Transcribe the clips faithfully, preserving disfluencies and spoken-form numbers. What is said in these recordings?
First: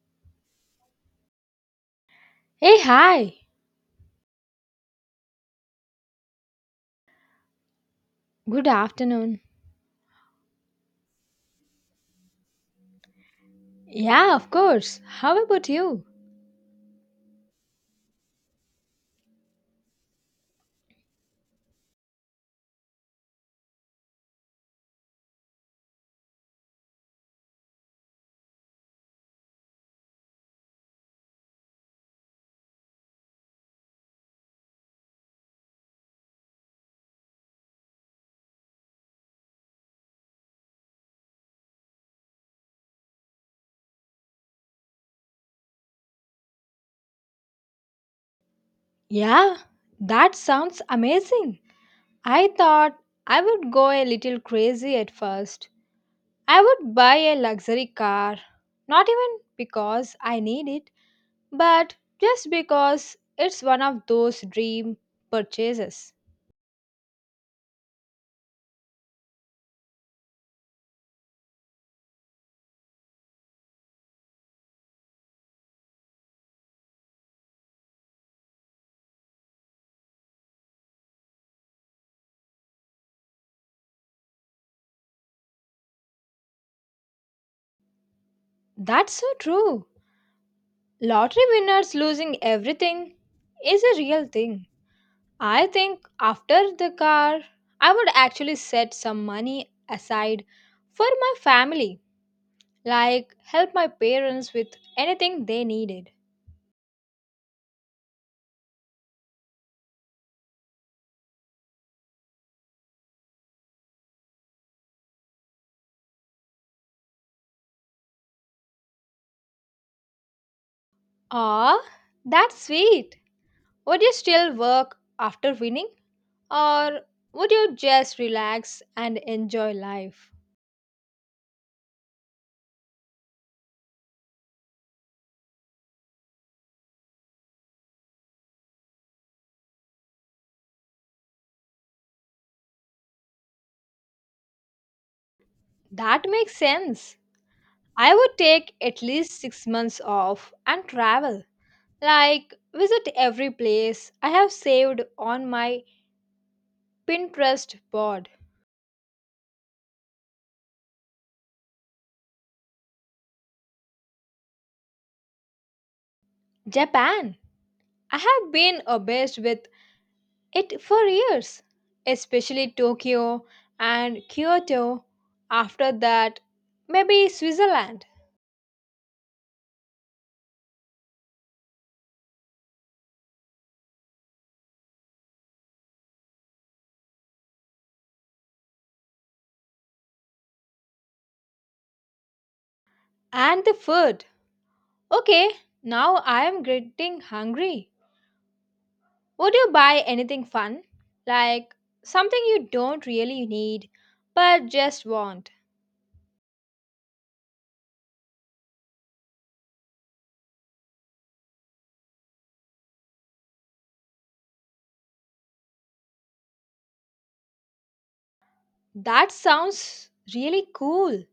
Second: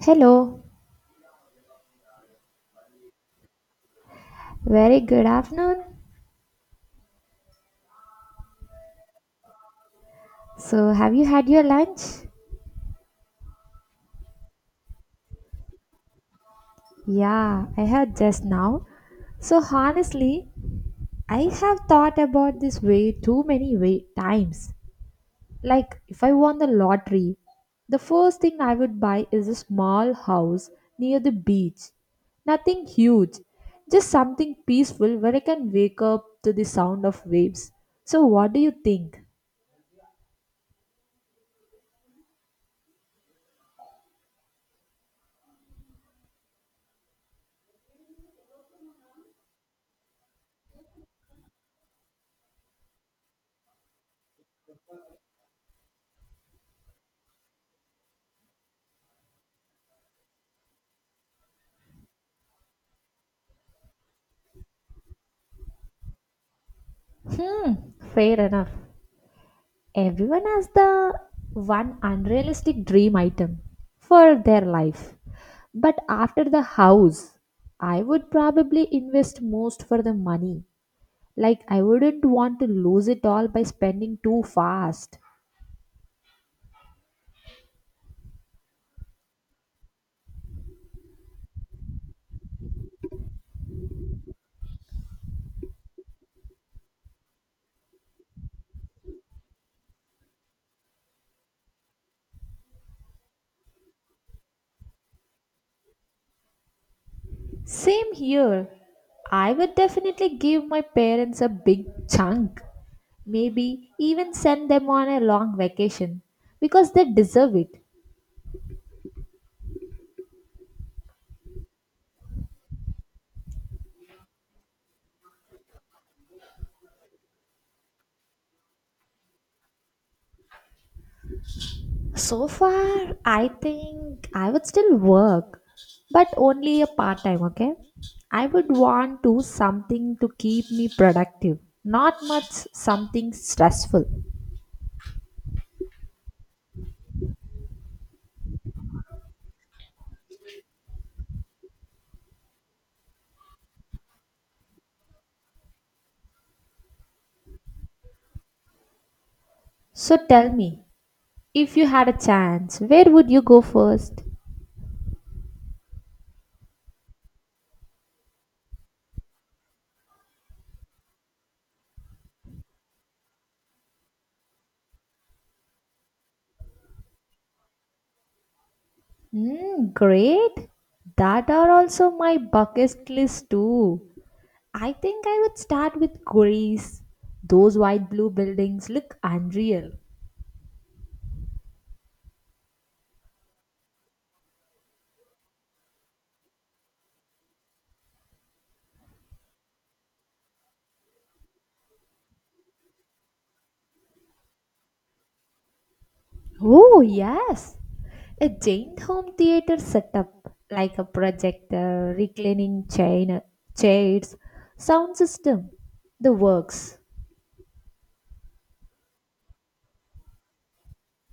Hello, Hey, hi. very good afternoon. Good afternoon. So, have you had your lunch? Yeah, of course. How about you? Yeah, I had just now. So, honestly, I have thought about this way too many way times. Like, if I won the lottery, the first thing I would buy is a small house near the beach. Nothing huge, just something peaceful where I can wake up to the sound of waves. So, what do you think? Yeah, that sounds amazing. I thought I would go a little crazy at first. I would buy a luxury car, not even because I need it, but just because it's one of those dream purchases. Hmm, fair enough. Everyone has the one unrealistic dream item for their life. But after the house, I would probably invest most for the money. Like, I wouldn't want to lose it all by spending too fast. That's so true. Lottery winners losing everything is a real thing. I think after the car, I would actually set some money aside for my family, like help my parents with anything they needed. Same here. I would definitely give my parents a big chunk. Maybe even send them on a long vacation because they deserve it. Ah, that's sweet. Would you still work after winning, or would you just relax and enjoy life? So far, I think I would still work, but only a part time, okay? I would want to something to keep me productive, not much something stressful. That makes sense. I would take at least six months off and travel, like visit every place I have saved on my Pinterest board. So tell me, if you had a chance, where would you go first? Japan. I have been obsessed with it for years, especially Tokyo and Kyoto. After that, maybe Switzerland Hmm, great. That are also my bucket list too. I think I would start with Greece. Those white blue buildings look unreal. and the food. Okay, now I am getting hungry. Would you buy anything fun? Like something you don't really need but just want. Oh, yes. A giant home theater setup like a projector, reclining chain, chairs, sound system, the works. That sounds really cool.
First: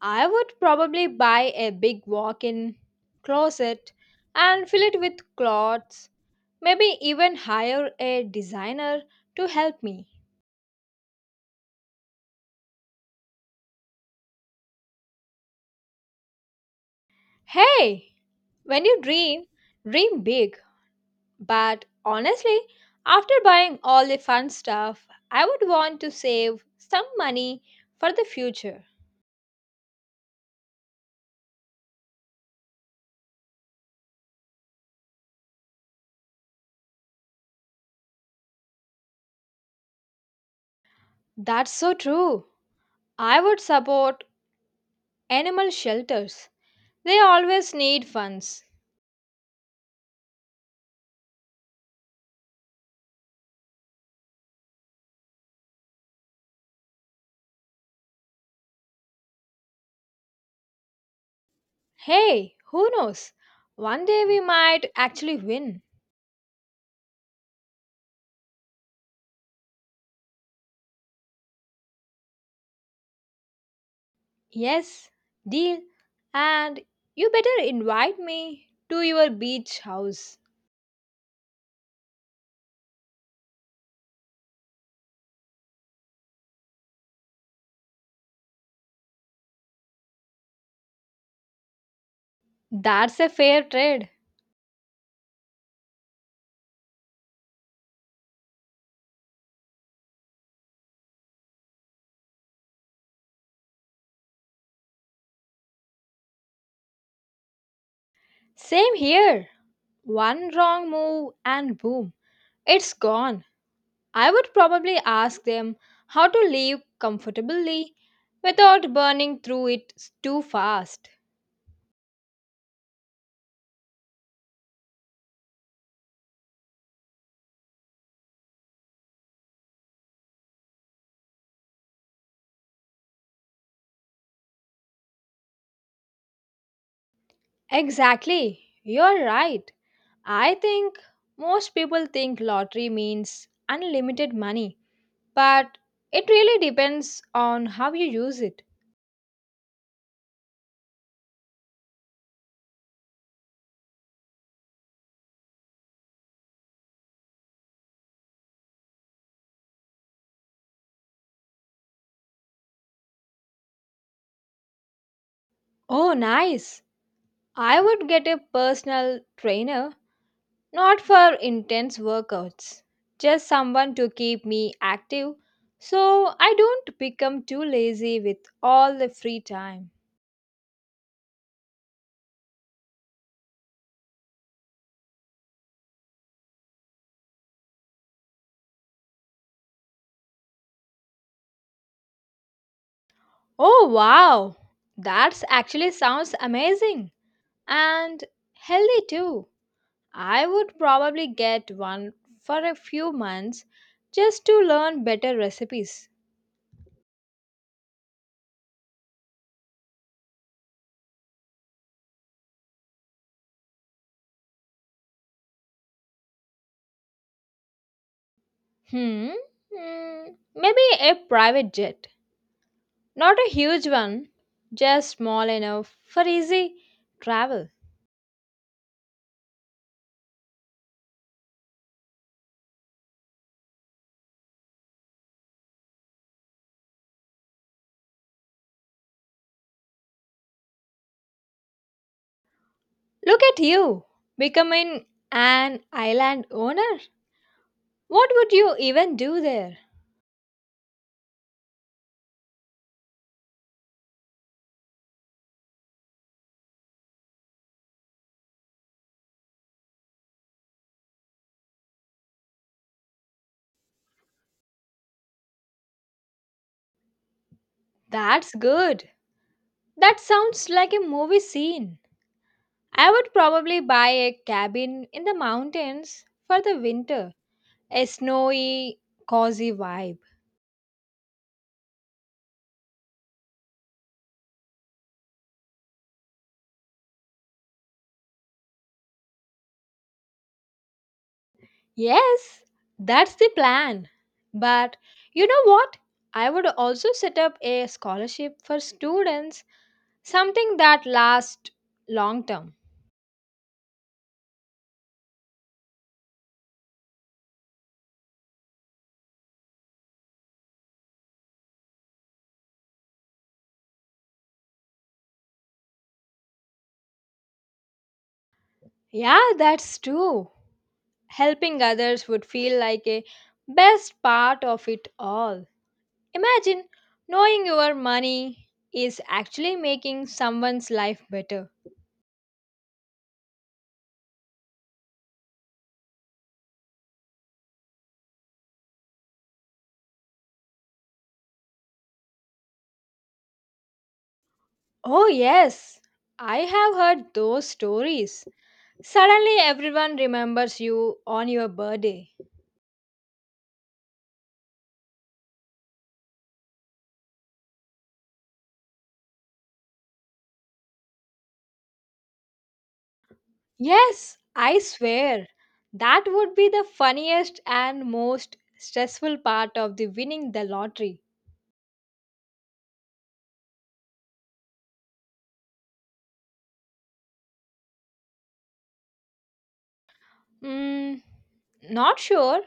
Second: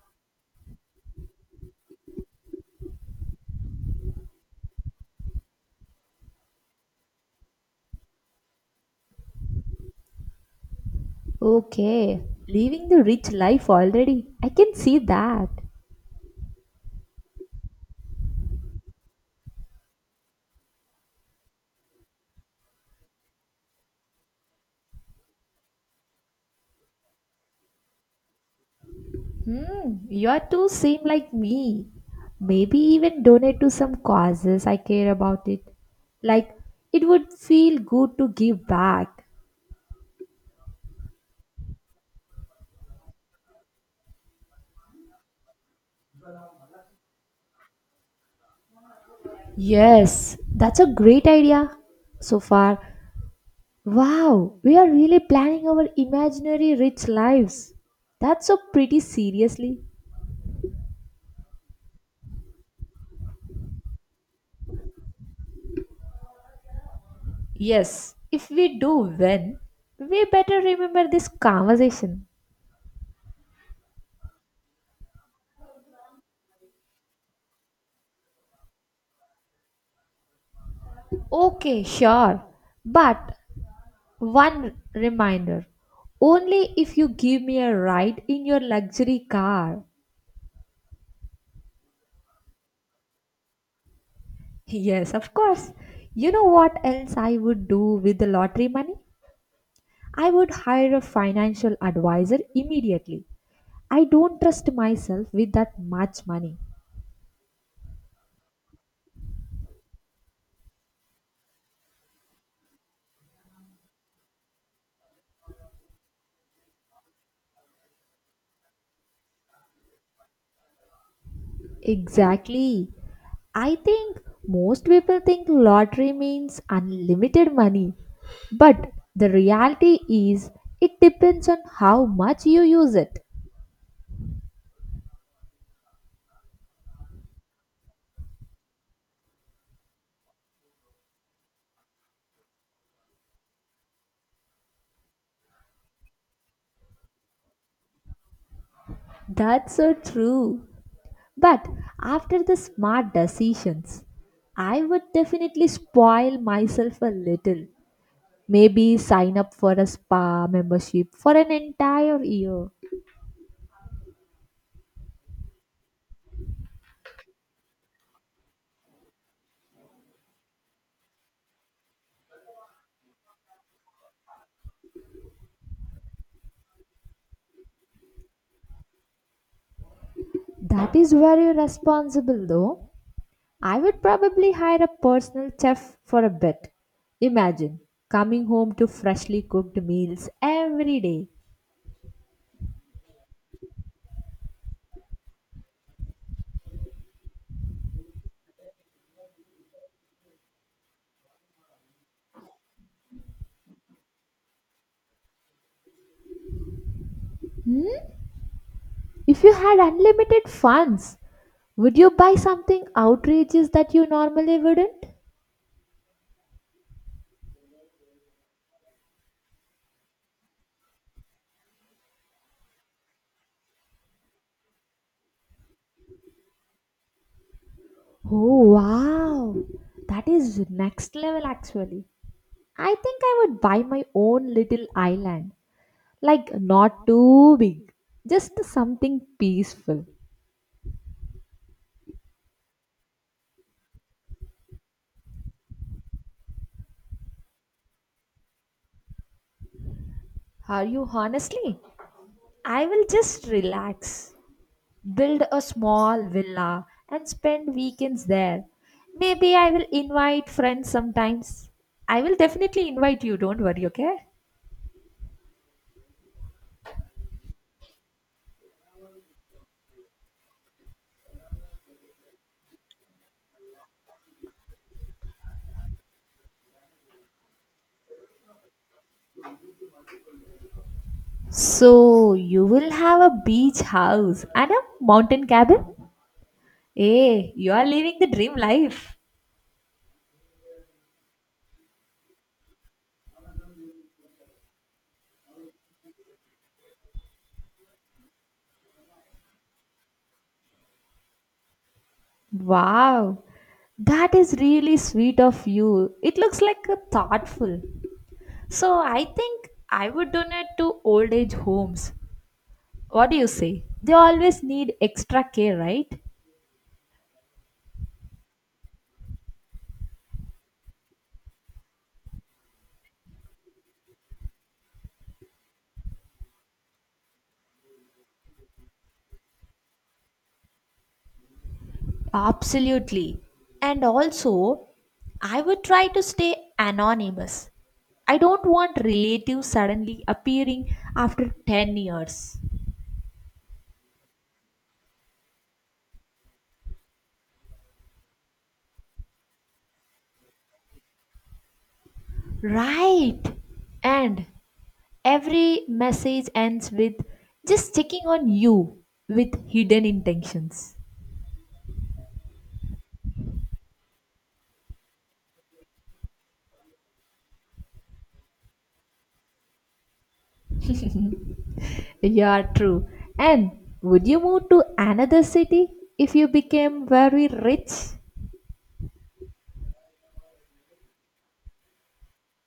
I would probably buy a big walk in closet and fill it with clothes, maybe even hire a designer to help me. Okay, living the rich life already. I can see that. Hey, when you dream, dream big. But honestly, after buying all the fun stuff, I would want to save some money for the future. Hmm, you are too same like me. Maybe even donate to some causes I care about it. Like it would feel good to give back. That's so true. I would support animal shelters, they always need funds. Yes, that's a great idea. So far, wow, we are really planning our imaginary rich lives. That's so pretty seriously. Hey, who knows? One day we might actually win. Yes, if we do win, we better remember this conversation. Yes, deal. And you better invite me to your beach house. Okay, sure. But one reminder only if you give me a ride in your luxury car. That's a fair trade. Yes, of course. You know what else I would do with the lottery money? I would hire a financial advisor immediately. I don't trust myself with that much money. Same here. One wrong move and boom, it's gone. I would probably ask them how to live comfortably without burning through it too fast. Exactly. I think most people think lottery means unlimited money, but the reality is it depends on how much you use it. Exactly. You're right. I think most people think lottery means unlimited money, but it really depends on how you use it. That's so true. But after the smart decisions, I would definitely spoil myself a little. Maybe sign up for a spa membership for an entire year. Oh, nice! I would get a personal trainer, not for intense workouts, just someone to keep me active so I don't become too lazy with all the free time. That is very responsible though. I would probably hire a personal chef for a bit. Imagine coming home to freshly cooked meals every day. Oh, wow! That's actually sounds amazing and healthy too. I would probably get one for a few months just to learn better recipes. If you had unlimited funds, would you buy something outrageous that you normally wouldn't? Hmm. Hmm. Maybe a private jet. Not a huge one, just small enough for easy travel. Oh wow, that is next level actually. I think I would buy my own little island, like not too big, just something peaceful. Look at you, becoming an island owner. What would you even do there? Are you honestly? I will just relax. Build a small villa and spend weekends there. Maybe I will invite friends sometimes. I will definitely invite you, don't worry, okay? That's good. That sounds like a movie scene. I would probably buy a cabin in the mountains for the winter. A snowy, cozy vibe. So, you will have a beach house and a mountain cabin? Hey, you are living the dream life. Yes, that's the plan. But you know what? I would also set up a scholarship for students, something that lasts long term. Wow, that is really sweet of you. It looks like a thoughtful. So, I think I would donate to old age homes. What do you say? They always need extra care, right? Yeah, that's true. Helping others would feel like a best part of it all. Imagine knowing your money is actually making someone's life better. Absolutely. And also, I would try to stay anonymous. I don't want relatives suddenly appearing after ten years. Oh, yes, I have heard those stories. Suddenly, everyone remembers you on your birthday. Right. And every message ends with just checking on you with hidden intentions. Yes, I swear. That would be the funniest and most stressful part of the winning the lottery. Yeah, true. And would you move to another city if you became very rich? Mm, Not sure.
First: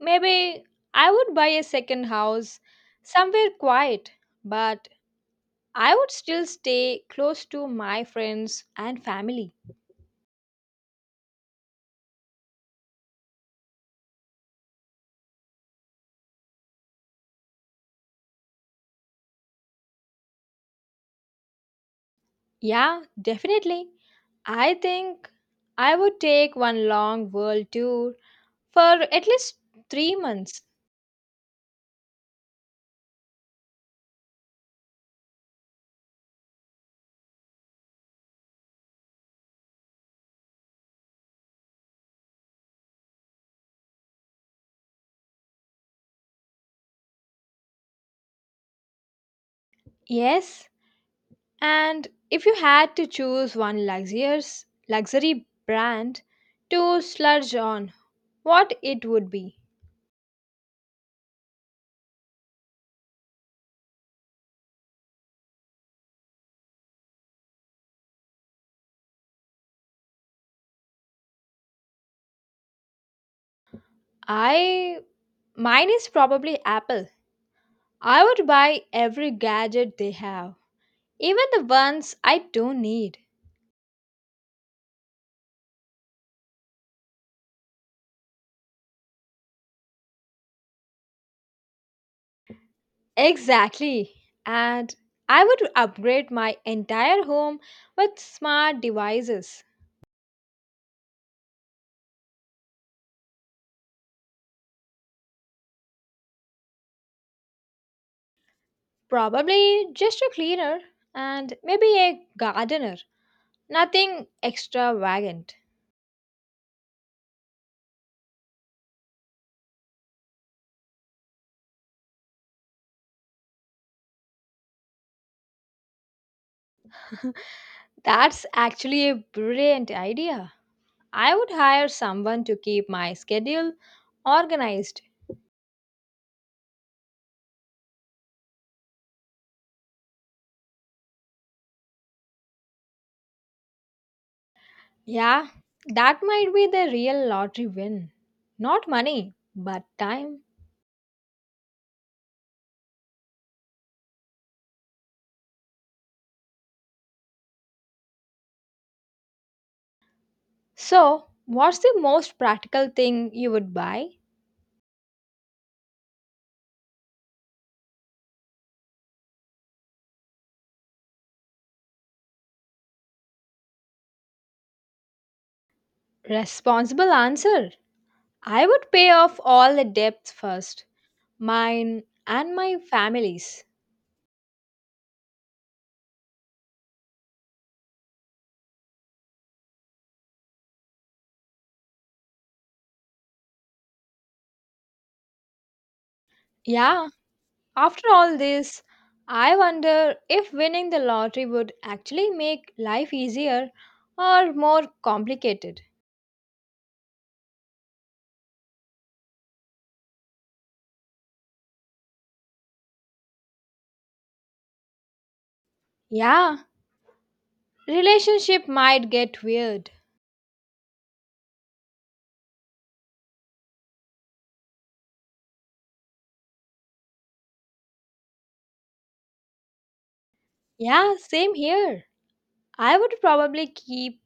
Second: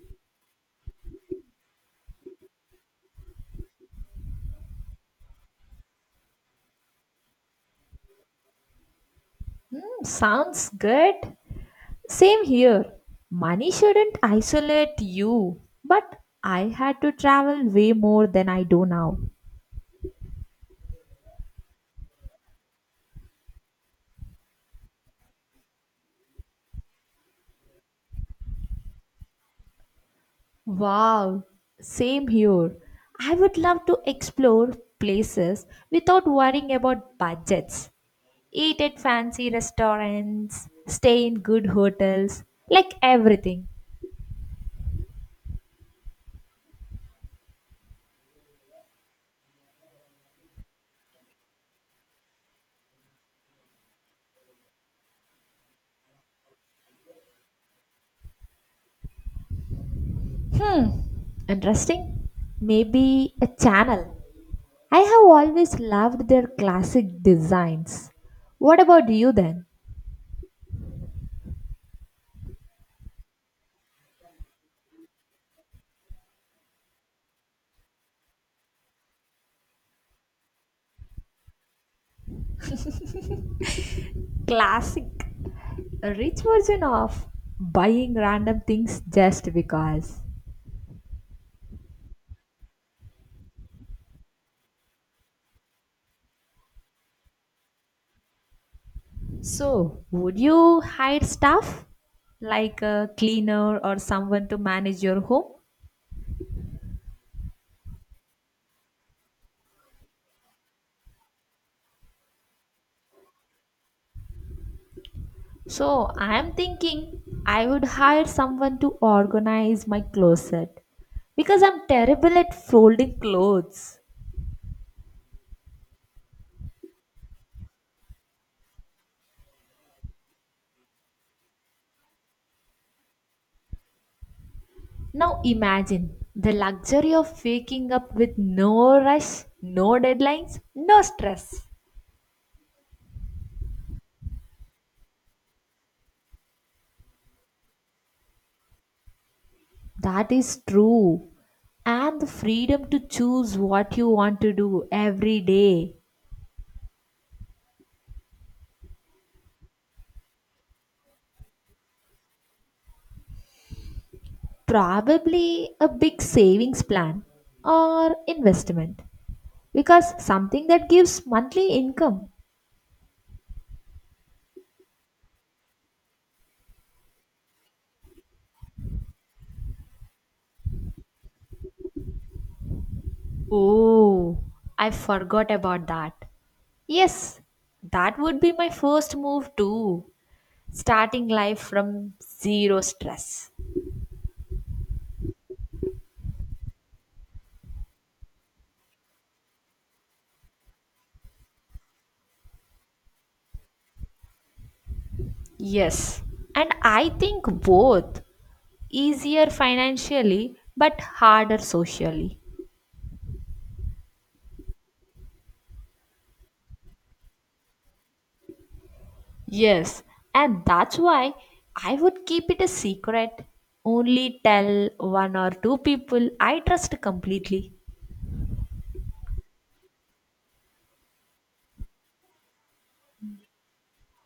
Maybe I would buy a second house somewhere quiet, but I would still stay close to my friends and family. Hmm, sounds good. Same here. Money shouldn't isolate you, but I had to travel way more than I do now. Yeah, definitely. I think I would take one long world tour for at least three months. Wow, same here. I would love to explore places without worrying about budgets. Eat at fancy restaurants, stay in good hotels, like everything. Yes, and if you had to choose one luxurious luxury brand to sludge on, what it would be? Hmm, interesting. Maybe a channel. I have always loved their classic designs. What about you then? I Mine is probably Apple. I would buy every gadget they have, even the ones I don't need. Classic. A rich version of buying random things just because. Exactly. And I would upgrade my entire home with smart devices. So, would you hire staff like a cleaner or someone to manage your home? Probably just a cleaner and maybe a gardener. Nothing extravagant. So, I am thinking I would hire someone to organize my closet because I'm terrible at folding clothes. That's actually a brilliant idea. I would hire someone to keep my schedule organized. Now, imagine the luxury of waking up with no rush, no deadlines, no stress. Yeah, that might be the real lottery win. Not money, but That time. is true. And the freedom to choose what you want to do every day. So, what's the most practical thing you would buy? Probably a big savings plan or investment. Because something that gives monthly income. Responsible answer. I would pay off all the debts first, mine and my family's. Oh, I forgot about that. Yes, that would be my first move too. Starting life from zero stress. Yeah, after all this, I wonder if winning the lottery would actually make life easier or more complicated. Yes, and I think both. Easier financially but harder socially. Yeah, relationship might get weird. Yes, and that's why I would keep it a secret. Only tell one or two people I trust completely. Yeah, same here. I would probably keep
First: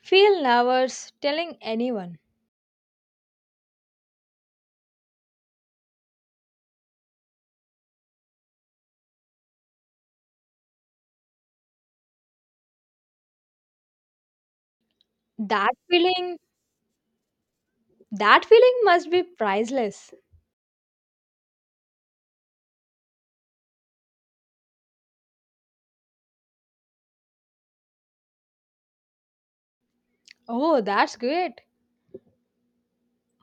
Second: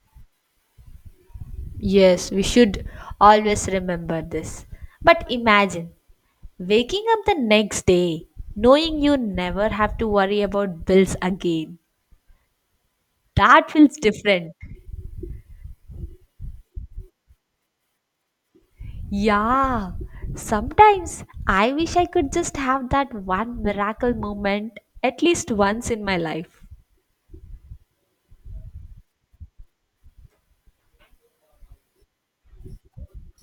feel nervous telling anyone. Yes, we should always remember this. But imagine waking up the next day knowing you never have to worry about bills again. That feels different. That feeling That feeling must be Yeah, priceless. sometimes I wish I could just have that one miracle moment at least once in my life. Oh, that's great.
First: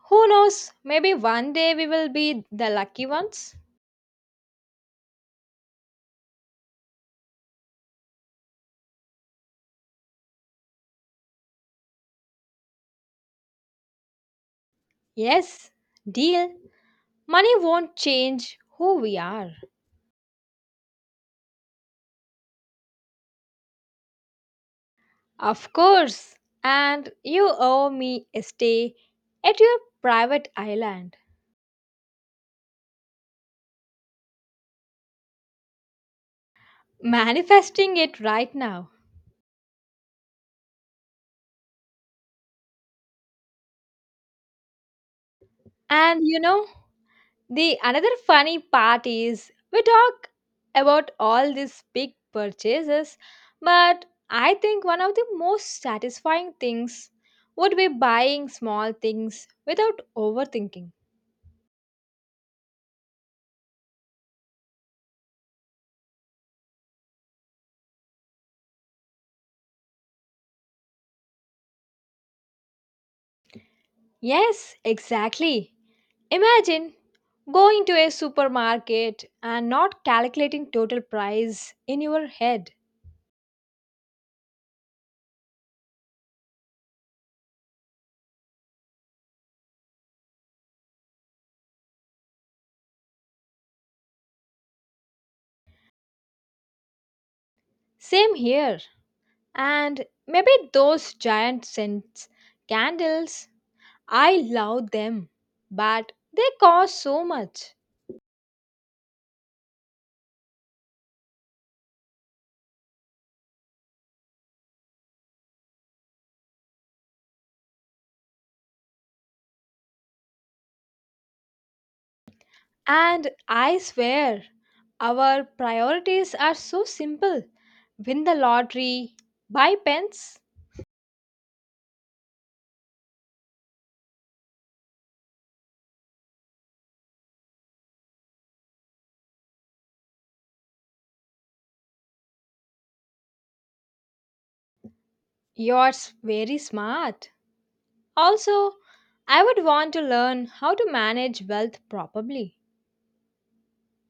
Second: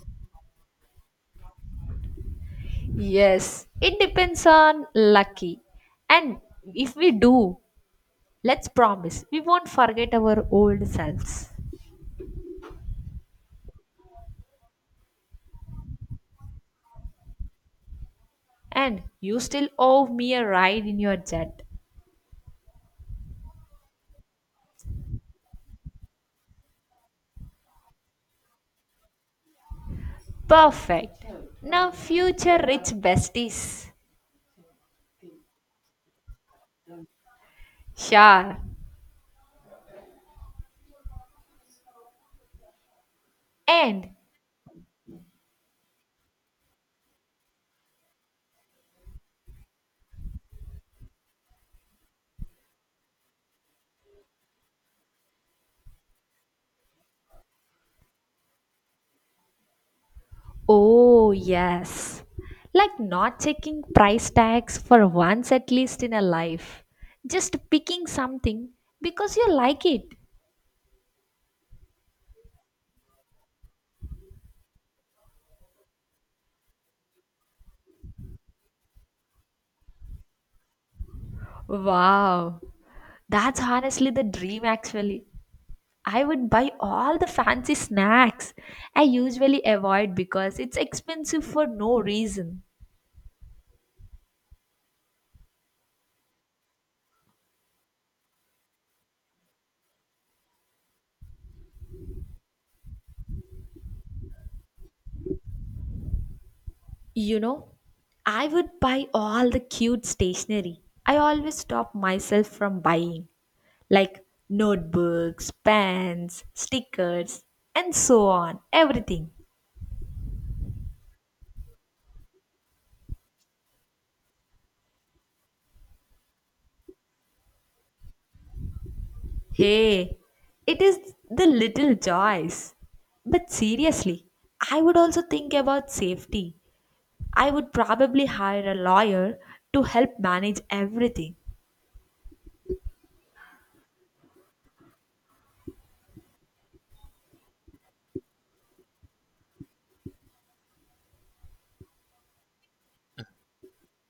Who knows? Maybe one day we will be the lucky ones. Yes, it depends on lucky. And if we do, let's promise we won't forget our old selves. Yes, deal. Money won't change who And we you are. still owe me a ride in your jet. Of course. And you owe me a stay at your private island. Perfect. Now, future rich besties. Manifesting it right Sure. now. And And you know, the another funny part is we talk about all these big purchases, but I think one of the most satisfying things would be buying small things without overthinking. oh, yes. Like not checking price tags for once at least in a life. Just picking something because you like it. Yes, exactly. Imagine going to a supermarket and not calculating total price in your Wow. head. That's honestly the dream, actually. I would buy all the fancy snacks I usually avoid because it's expensive for no reason. Same here. And maybe those giant scents candles, I love them, but they cost so You know, much. I would buy all the cute stationery I always stop myself from buying like notebooks, pens, stickers, and so on, everything. And I swear, our priorities are so simple, win the lottery, buy Hey, pens. it is the little joys. But seriously, I would also think about safety. I would probably hire a lawyer to help manage everything. Yours very smart. Also, I would want to learn how to manage wealth properly.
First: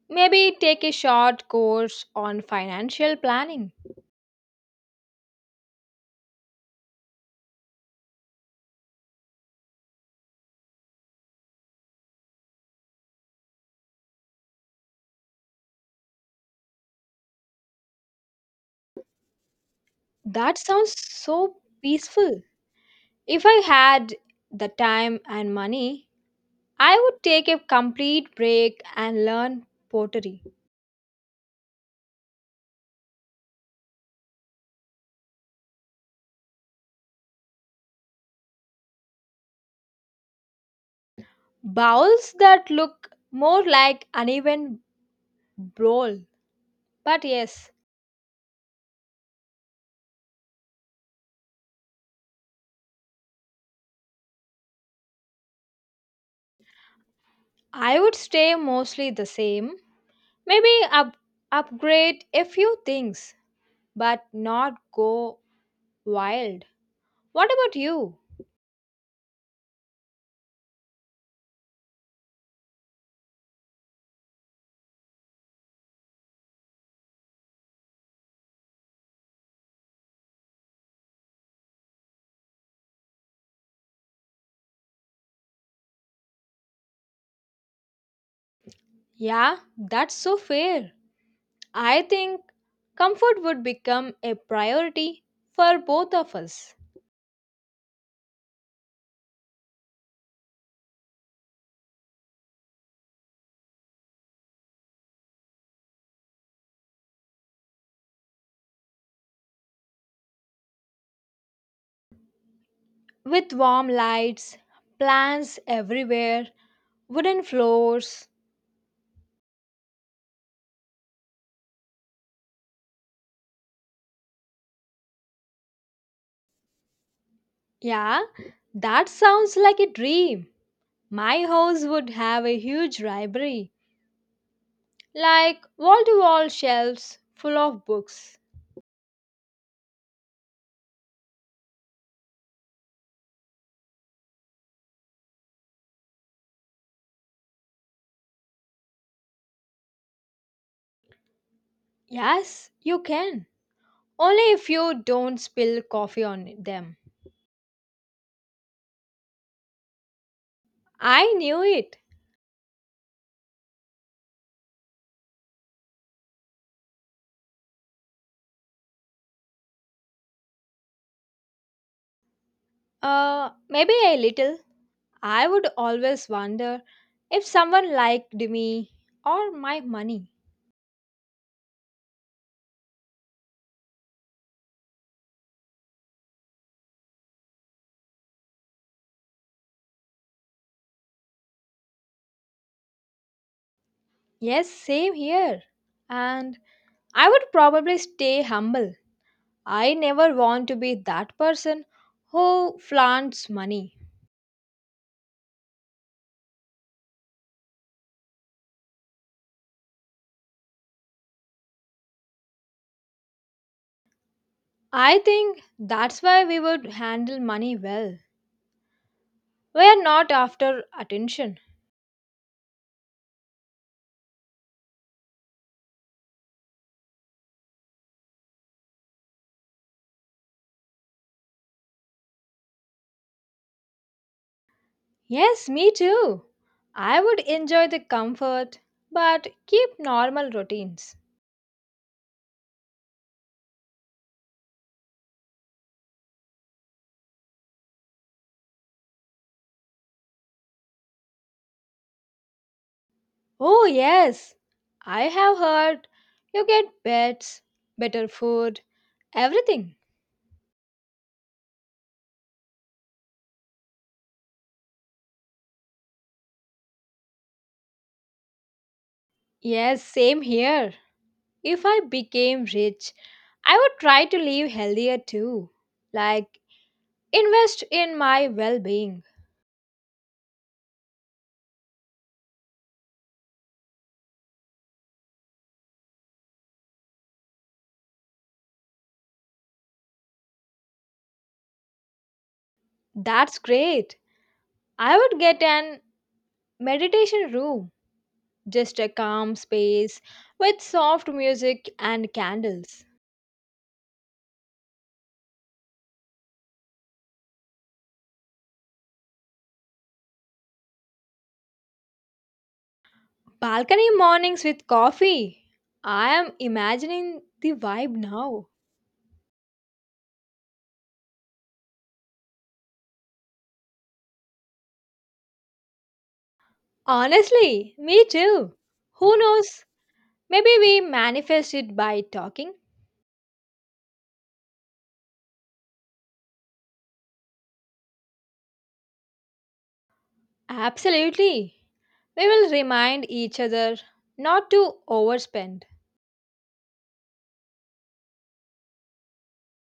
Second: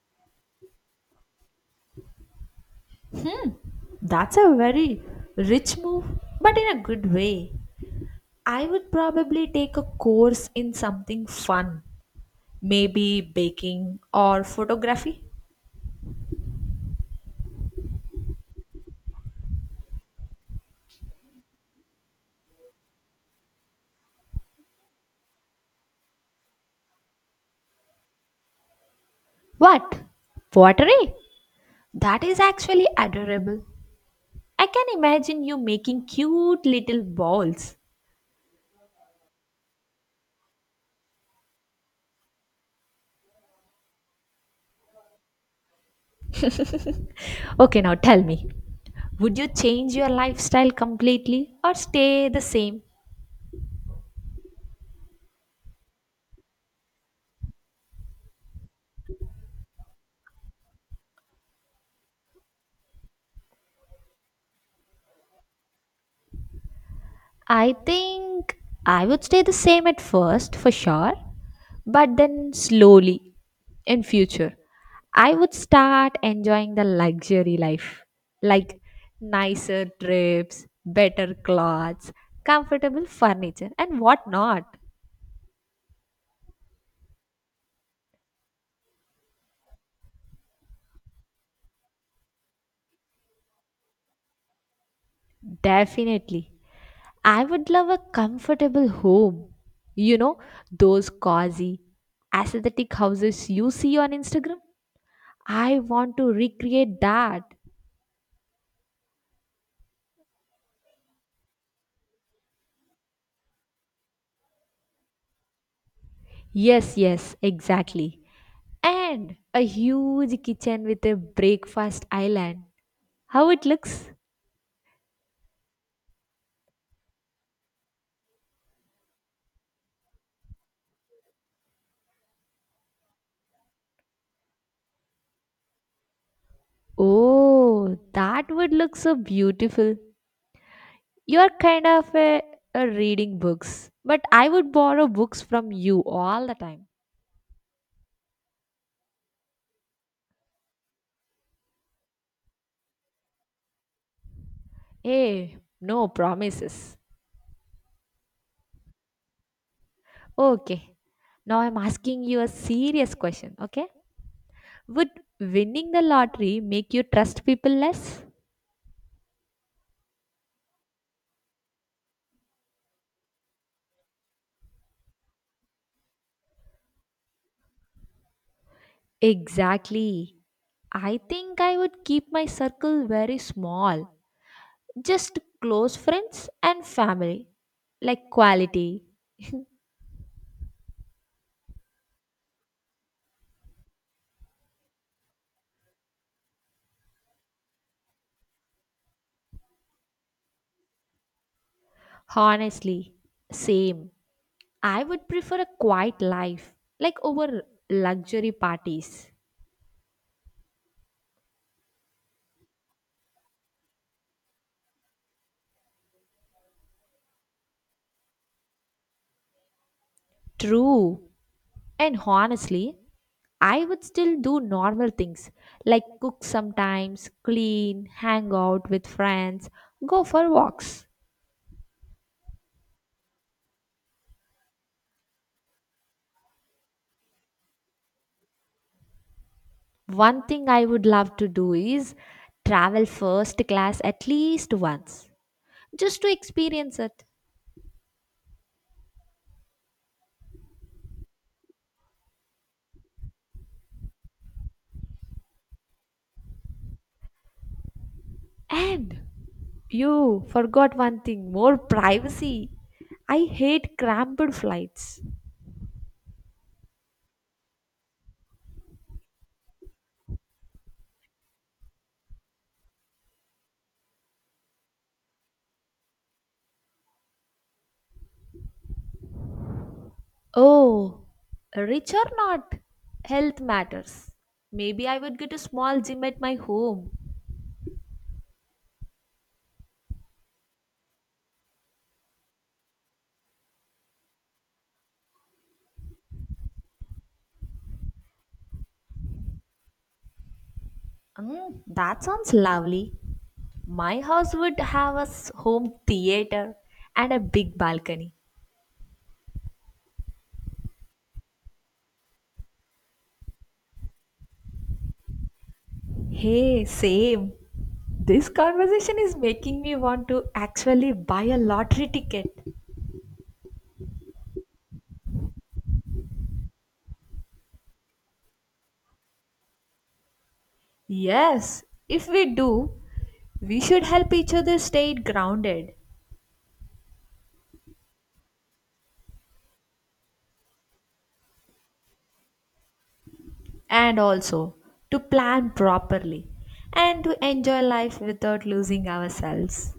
Maybe take a short course on financial planning. That's a very rich move, but in a good way. I would probably take a course in something fun, maybe baking or photography. That sounds so peaceful. If I had the time and money, I would take a complete break and learn What? pottery. Pottery? That is actually adorable. I can imagine you making cute little balls. Bowls that look more like uneven bowl. But yes, Okay, now tell me, would you change your lifestyle completely or stay the same? I would stay mostly the same. Maybe up- upgrade a few things, but not go wild. What I about you? think I would stay the same at first for sure, but then slowly in future I would start enjoying the luxury life like nicer trips, better clothes, comfortable furniture and whatnot. Yeah, that's so fair. I think comfort would become a priority for both of Definitely. us. I would love a comfortable home. You know, those cozy, aesthetic houses you see on Instagram. I want to recreate that. With warm lights, plants everywhere, Yes, yes, wooden exactly. floors. And a huge kitchen with a breakfast island. How it looks? Yeah, that sounds like a dream. My house would have a huge library, like wall to wall shelves full of Oh, books. that would look so beautiful. You're kind of a, a reading books, but I would borrow books from you all the time. Yes, you can. Only if you don't Hey, spill no coffee on them. promises. Okay. I Now knew I'm it. asking you a serious question, okay? Would winning the lottery make you trust people less? Uh, maybe a little. I would always wonder if someone liked me or my money. Exactly. I think I would keep my circle very small, just close friends and family, like quality. Yes, same here. And I would probably stay humble. I never want to be that person who Honestly, flaunts money. same. I would prefer a quiet life, like over luxury parties. I think that's why we would handle money well. We are not after True. attention. And honestly, I would still do normal things like cook sometimes, clean, hang out with friends, go for walks. Yes, me too. I would enjoy the comfort but keep One normal thing I would routines. love to do is travel first class at least once just to experience it. Oh, yes. I have heard you get pets, better food, And everything. you forgot one thing more privacy. I hate cramped flights. Yes, same here. If I became rich, I would try to live healthier too. Like invest in my well being. Oh, rich or not, health matters. Maybe I would get a small gym at my home. That's great. I would get an meditation room, just a calm space with soft Mm, music that and sounds candles. lovely. My house would have a s- home theater and a big balcony. Balcony mornings with coffee. I am Hey, imagining same. the vibe This now. conversation is making me want to actually buy a lottery ticket. Honestly, me too. Who knows? Maybe we manifest Yes, it by if we talking. do, we should help each other stay grounded. Absolutely. We will remind each other And not also to to plan overspend. properly and to enjoy life without losing ourselves.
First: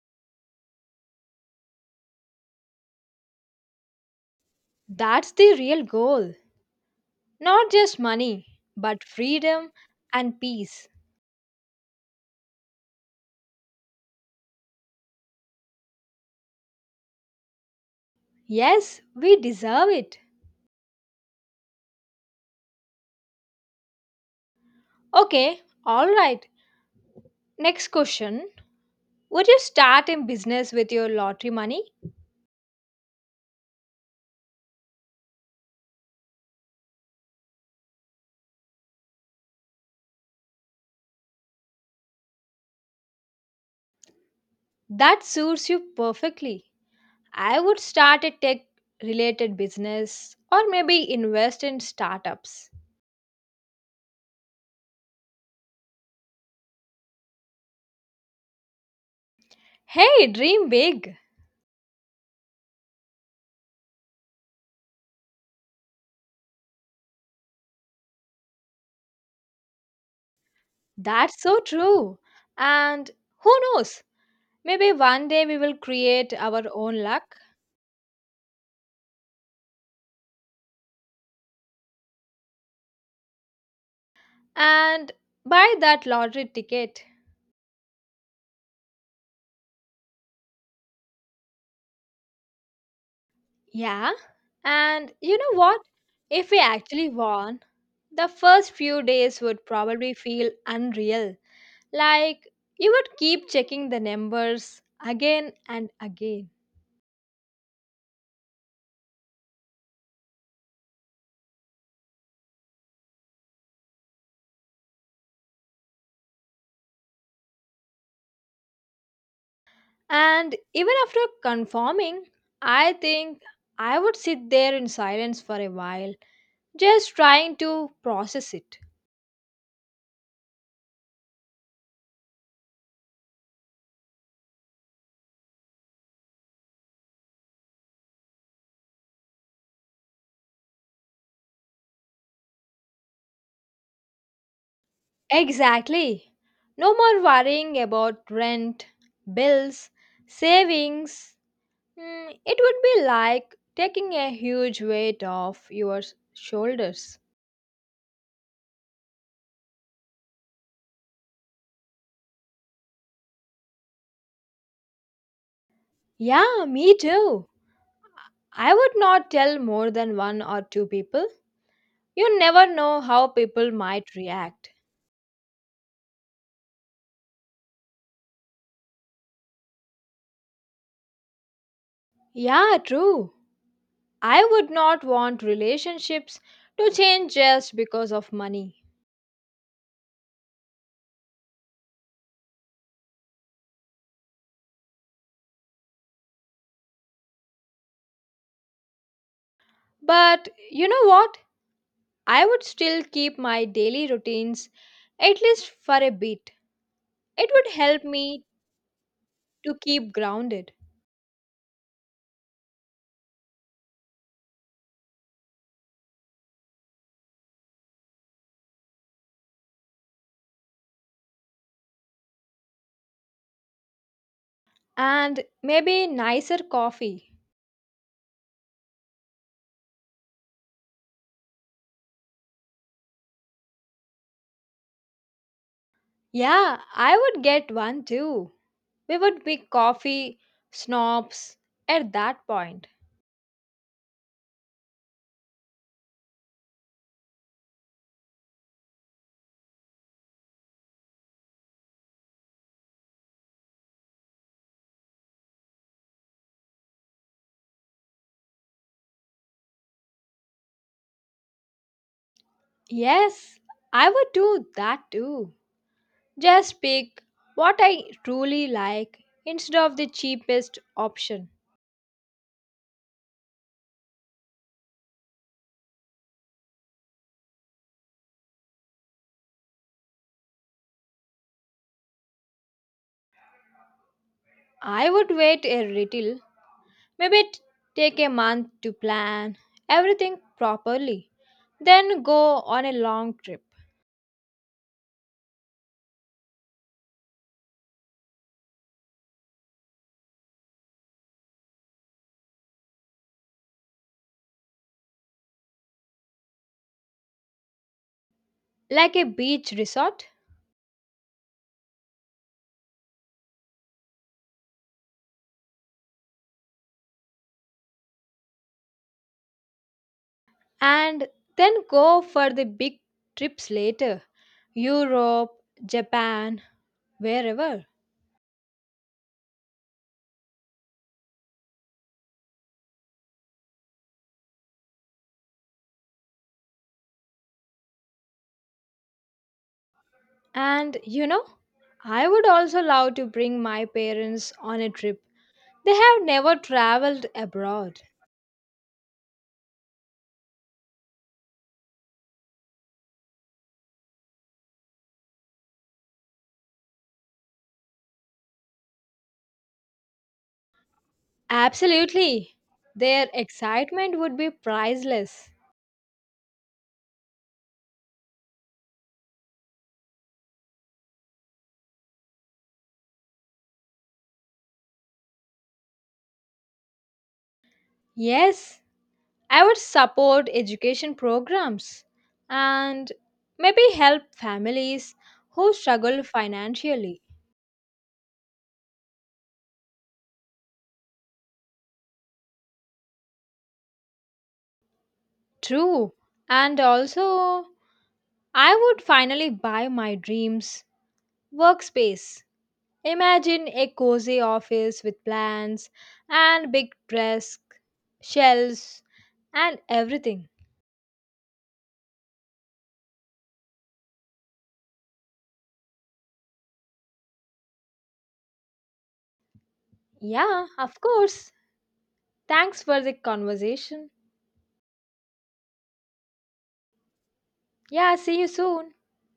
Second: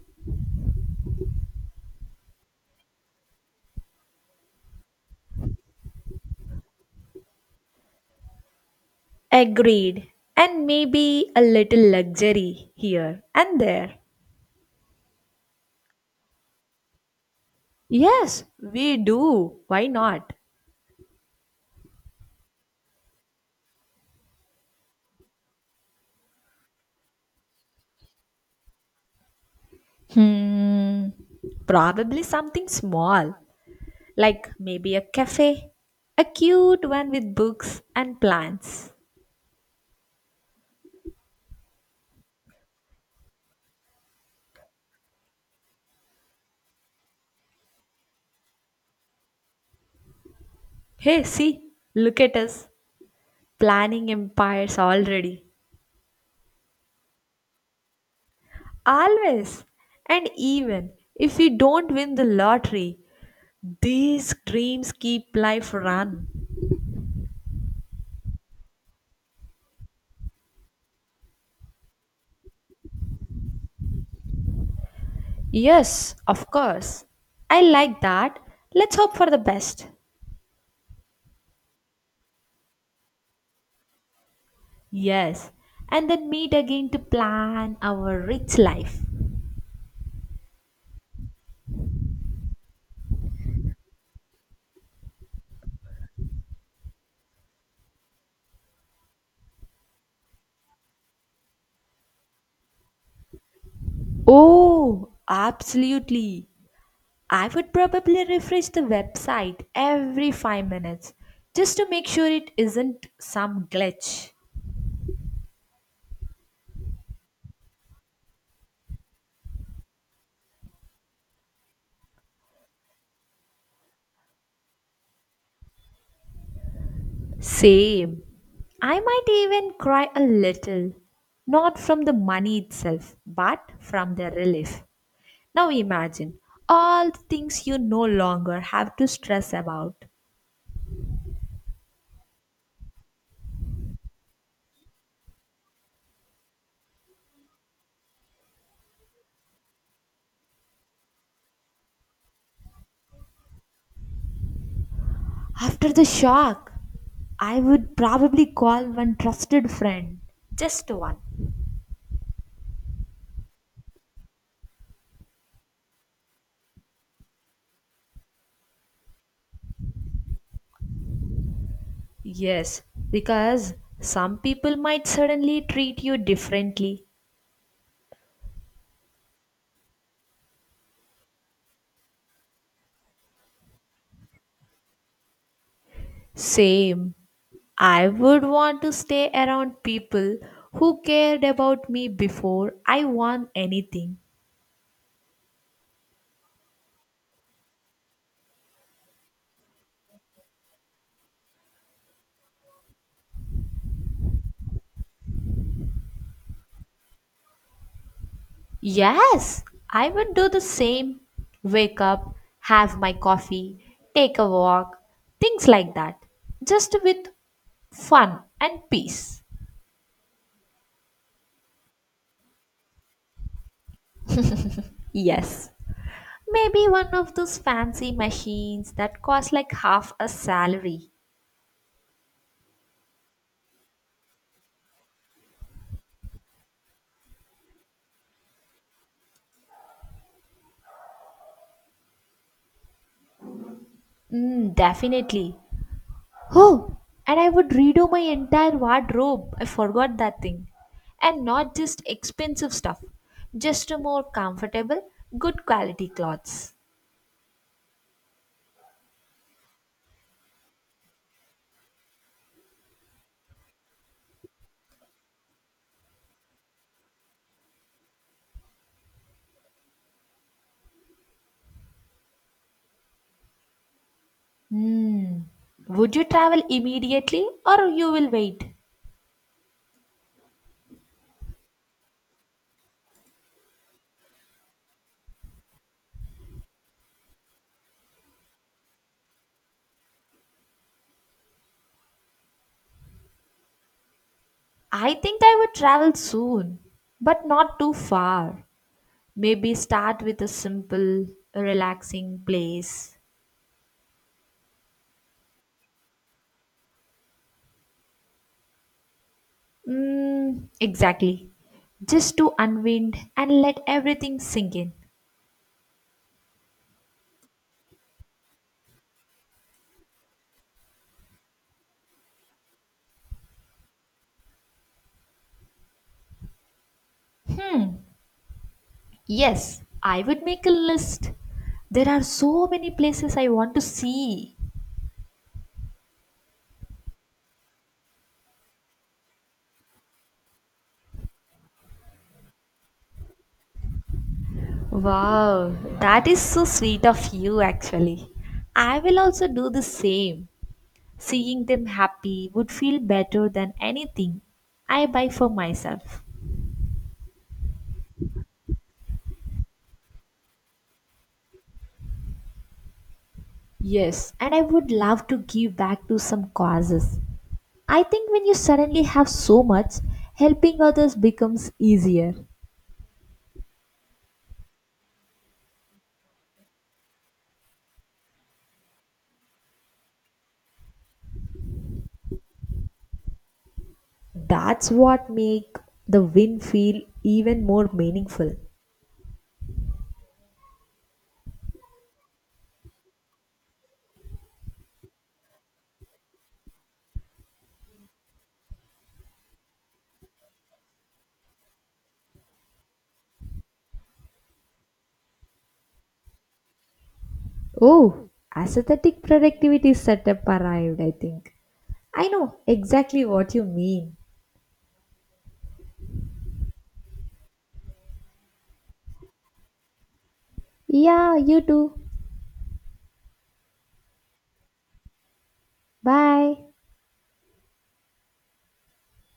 That's the real goal. Not just money, but freedom Agreed. and And peace. maybe a little luxury here and there. Yes, we Yes, we do. Why deserve it. not? Okay, alright. Next question, would you start a business with your Hmm. lottery money? Probably something small, like maybe a cafe, a cute one with books and plants. That suits you perfectly. I would start a tech related business or maybe Hey, see, invest in look at us startups. planning empires already. Always. Hey, And dream even big. if we don't win the lottery, these dreams keep life run. That's so true. And who knows? Maybe one day we will Yes, create of our own course. luck I like that. Let's hope for the best. and Yes. buy that And then lottery meet again to ticket. plan our rich life. Yeah, and you know what? If we actually won, the first few days would probably feel unreal. Like you would keep checking the numbers Oh, again and absolutely. again. I would probably refresh the website every five minutes just to make sure it isn't some glitch. And even after confirming, I think I would sit there in silence for a while, just trying to Same. process it. I might even cry a little, not from the money itself, but from the relief. Now imagine all the things you no longer have to stress about. Exactly. No more worrying about rent, bills, savings. Mm, it would be like taking a huge weight off After your the s- shock, shoulders. I would probably call one trusted friend. Just one. Yeah, me too. I would not tell more than one or two people. You never Yes, know how people because might some react. people might suddenly treat you differently. Yeah, true. I would not want relationships to Same. change just I because of would money. want to stay around people who cared about me before I won anything. But you know what? I would still keep my daily routines at least for a bit. It would help me Yes, to I keep would do the grounded. same. Wake up, have my coffee, take a walk, things like that. Just with fun and peace. And Yes. maybe nicer Maybe one coffee. of those fancy machines that cost like half a salary. Yeah, I would get one too. We would be coffee snobs at that point. Mm, definitely. Oh, and I would redo my entire wardrobe. I forgot that thing. And not just expensive stuff, just a more comfortable, good quality clothes. Yes, I would do that too. Just pick what I truly like instead of the cheapest option. Hmm. Would you travel immediately or you will wait? I would wait a little, maybe t- take a month to plan everything properly, then go on a long trip, I think I would travel soon, but not too far. Maybe start with a simple, relaxing place. like a beach resort. Mm, exactly. Just to unwind and let everything sink in. And then go for the big trips later, Europe, Japan, wherever. Yes, I would make a list. There are so many places I want to see. And you know, I would also love to bring my parents on a trip. Wow, They have that is never so sweet traveled of you, abroad. actually. I will also do the same. Seeing them happy would feel better than anything I buy for myself. Absolutely. Their excitement Yes, would be and I would love to priceless. give back to some causes. I think when you suddenly have so much, helping others becomes easier. Yes, I would support education programs and maybe help That's families what who make struggle the win feel financially. even more meaningful. True. And also, I would finally buy my dreams workspace. Imagine a cozy office with plants and big desk, Oh, shelves, aesthetic and productivity setup everything. arrived, I think. I know exactly what you mean. Yeah, of Yeah, course. you too. Thanks for the conversation. Bye. Yeah, see you soon.